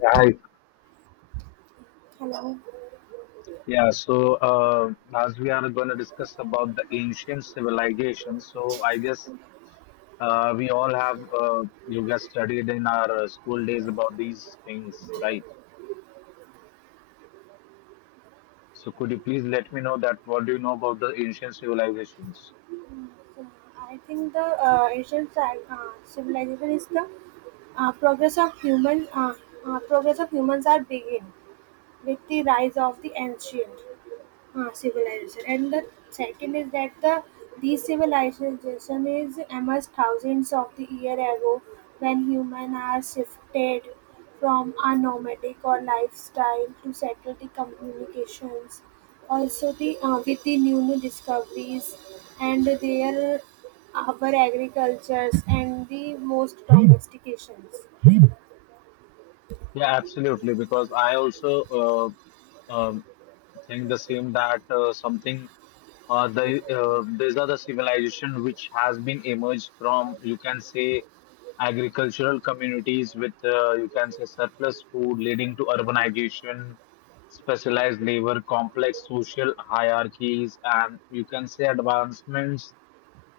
Yeah, hi. Hello. Yeah, so as we are going to discuss about the ancient civilization, so I guess we all have you guys studied in our school days about these things, right? So could you please let me know that what do you know about the ancient civilizations? So I think the ancient civilization is the progress of human progress of humans are begin with the rise of the ancient. Civilization, and the second is that the these civilization is emerged thousands of the year ago when human are shifted from a nomadic or lifestyle to settled the communications, also the, with the new discoveries and their our agricultures and the most domestications. Yeah, absolutely. Because I also uh, um, think the same that something the these are the civilization which has been emerged from, you can say, agricultural communities with, you can say, surplus food leading to urbanization, specialized labor, complex social hierarchies, and, you can say, advancements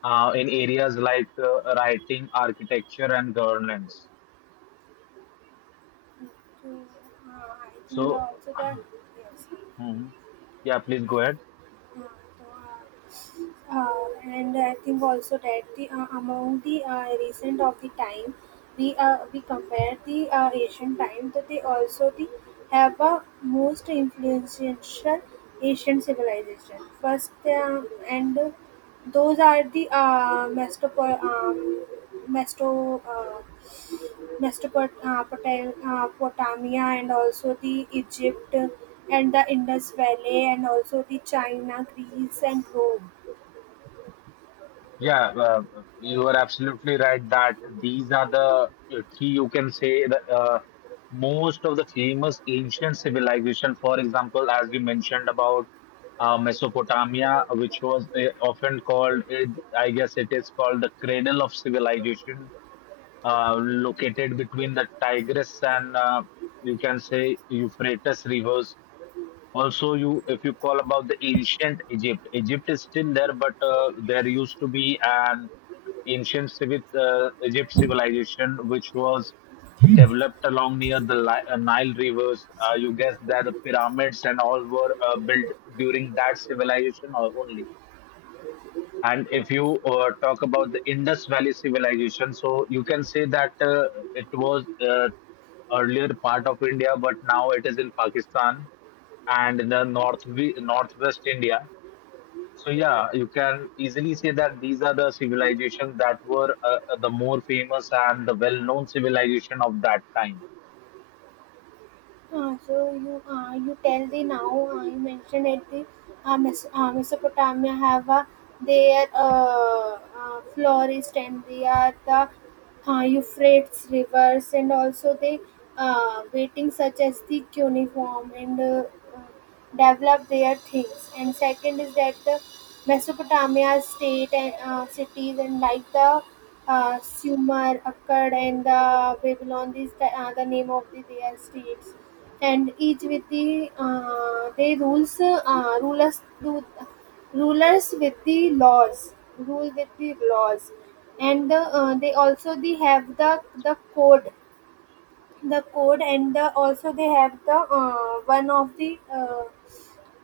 in areas like writing, architecture, and governance. So I think the, So also the yes. hmm. Yeah, please go ahead. Uh, and I think also that the, among the recent of the time, we compare the Asian time, that they also the have a most influential Asian civilization first. And those are the mestopo- mesto Mesopotamia, Potamia, and also the Egypt and the Indus Valley and also the China, Greece, and Rome. Yeah, you are absolutely right that these are the key, you can say, the most of the famous ancient civilization. For example, as we mentioned about Mesopotamia, which was often called, it, I guess it is called the cradle of civilization, located between the Tigris and, you can say, Euphrates rivers. Also, you, if you call about the ancient Egypt, Egypt is still there, but there used to be an ancient Egypt civilization which was developed along near the Nile rivers. You guess that the pyramids and all were built during that civilization or only. And if you talk about the Indus Valley civilization, so you can say that it was earlier part of India, but now it is in Pakistan and the northwest India. So yeah, you can easily say that these are the civilizations that were the more famous and the well-known civilization of that time. You tell the now you mentioned that the, Mesopotamia have their florist, and they are the Euphrates rivers, and also the waiting such as the cuneiform, and uh, develop their things. And second is that the Mesopotamia state and cities and like the, Sumer, Akkad, and the Babylon. These the name of the, their states, and each with the, they rules rulers do rulers with the laws, rule with the laws, and the, they also they have the code, the code, and the, also they have the uh, one of the uh,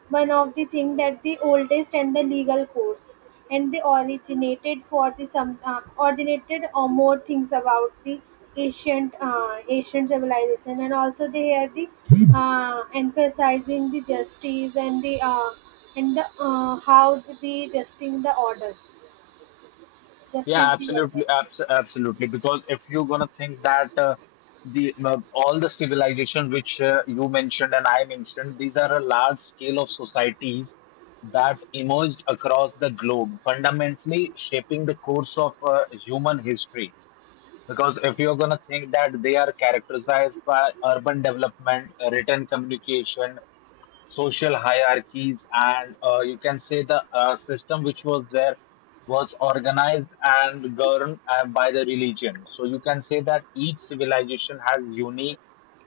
one of the thing that the oldest and the legal course, and they originated for the some, originated or more things about the ancient civilization. And also they are the emphasizing the justice and the, how to be justing the order, Yeah, justice the order. absolutely, absolutely. Because if you're gonna think that the all the civilization which you mentioned and I mentioned, these are a large scale of societies that emerged across the globe, fundamentally shaping the course of human history. Because if you're going to think that they are characterized by urban development, written communication, social hierarchies, and, you can say, the system which was there was organized and governed by the religion. So you can say that each civilization has unique,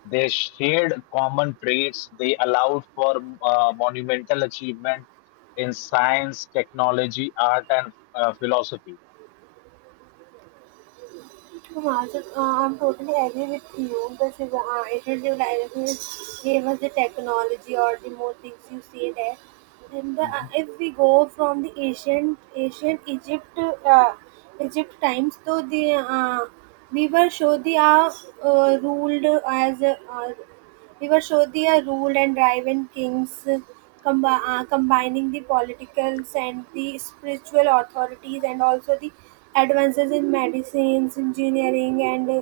they shared common traits, they allowed for monumental achievement in science, technology, art, and philosophy. True, Marshall. I'm totally agree with you. The ancient civilizations gave us the technology or the more things you say there. Then the, if we go from the ancient Egypt, uh, Egypt times, so the, we were sure they are ruled as, we were showed Vivashodhya rule and driven kings, combining the politicals and the spiritual authorities, and also the advances in medicines, engineering, and,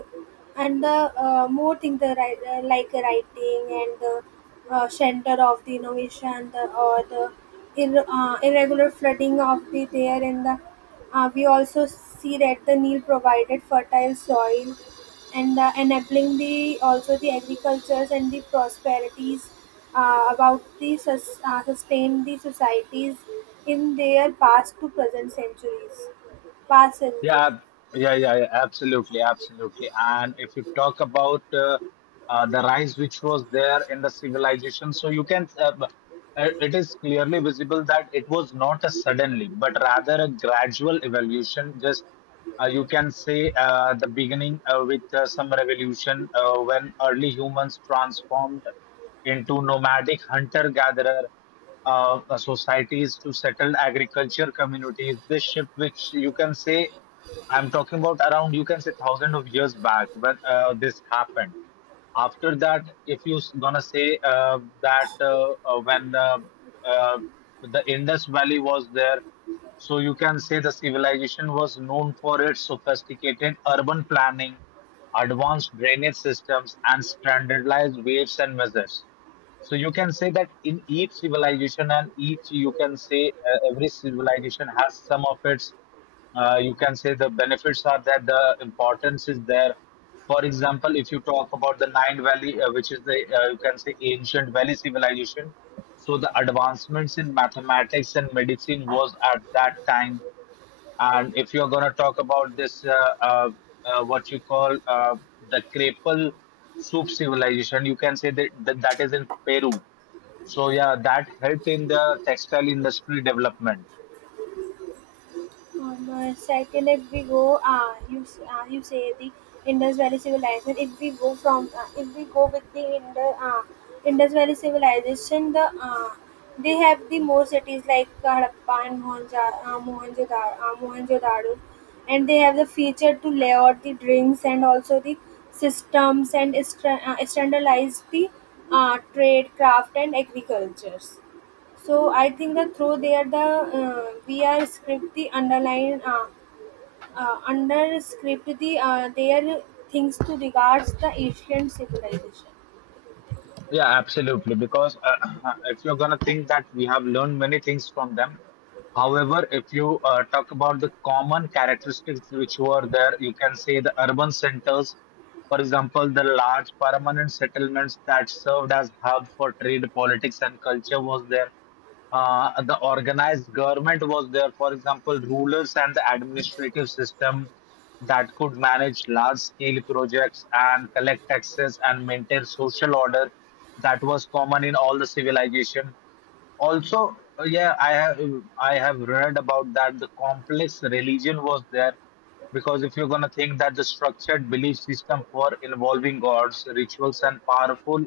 and the more things the, like writing, and the center of the innovation the, or the irregular flooding of the there in the, we also see that the Nile provided fertile soil and enabling the also the agricultures and the prosperities about the sustain the societies in their past to present centuries, past Yeah, centuries. ab- yeah, absolutely, absolutely. And if you talk about the rise which was there in the civilization, so you can, it is clearly visible that it was not a suddenly, but rather a gradual evolution. Just you can say the beginning with some revolution when early humans transformed into nomadic hunter-gatherer societies to settled agriculture communities. This shift, which, you can say, I'm talking about around, you can say, thousand of years back, when this happened. After that, if you gonna say that when uh, the Indus Valley was there, so you can say the civilization was known for its sophisticated urban planning, advanced drainage systems, and standardized weights and measures. So you can say that in each civilization and each, you can say, every civilization has some of its, you can say, the benefits are that the importance is there. For example, if you talk about the Nine Valley, which is the, you can say, ancient valley civilization, so the advancements in mathematics and medicine was at that time. And if you're going to talk about this, uh, what you call the Crepal soup civilization, you can say that that is in Peru. So yeah, that helped in the textile industry development. On, second, if we go, you say the Indus Valley civilization. If we go from, if we go with the Indus Valley civilization, the, they have the more cities like Harappa and Mohenjo-daro, Mohenjo-daro, and they have the feature to lay out the drinks, and also the systems, and standardize the trade, craft, and agricultures. So I think that through there the, we are script the underline, under script the their things to regards the ancient civilization. Yeah, absolutely. Because if you're gonna think that we have learned many things from them. However, if you talk about the common characteristics which were there, you can say the urban centers, for example, the large permanent settlements that served as hub for trade, politics, and culture was there. The organized government was there, for example, rulers and the administrative system that could manage large scale projects and collect taxes and maintain social order, that was common in all the civilization. Also, yeah, I have read about that the complex religion was there, because if you're going to think that the structured belief system for involving gods, rituals, and powerful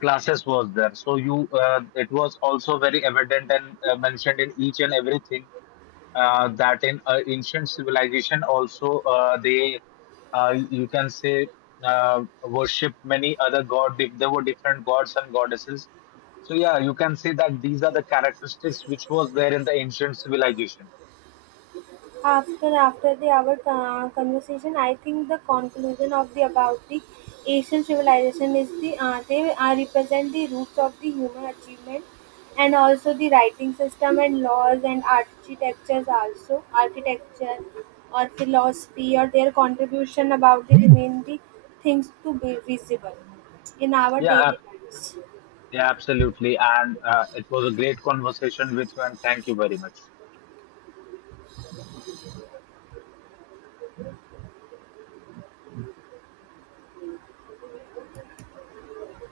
classes was there. So you, it was also very evident and mentioned in each and everything, that in ancient civilization also, they you can say, worship many other god, if there were different gods and goddesses. So yeah, you can say that these are the characteristics which was there in the ancient civilization. After the our conversation, I think the conclusion of the about the Asian civilization is the, they represent the roots of the human achievement, and also the writing system and laws and architectures, also architecture or philosophy or their contribution about the remain the things to be visible in our yeah ab- daily lives. yeah, absolutely, and it was a great conversation with you, and thank you very much.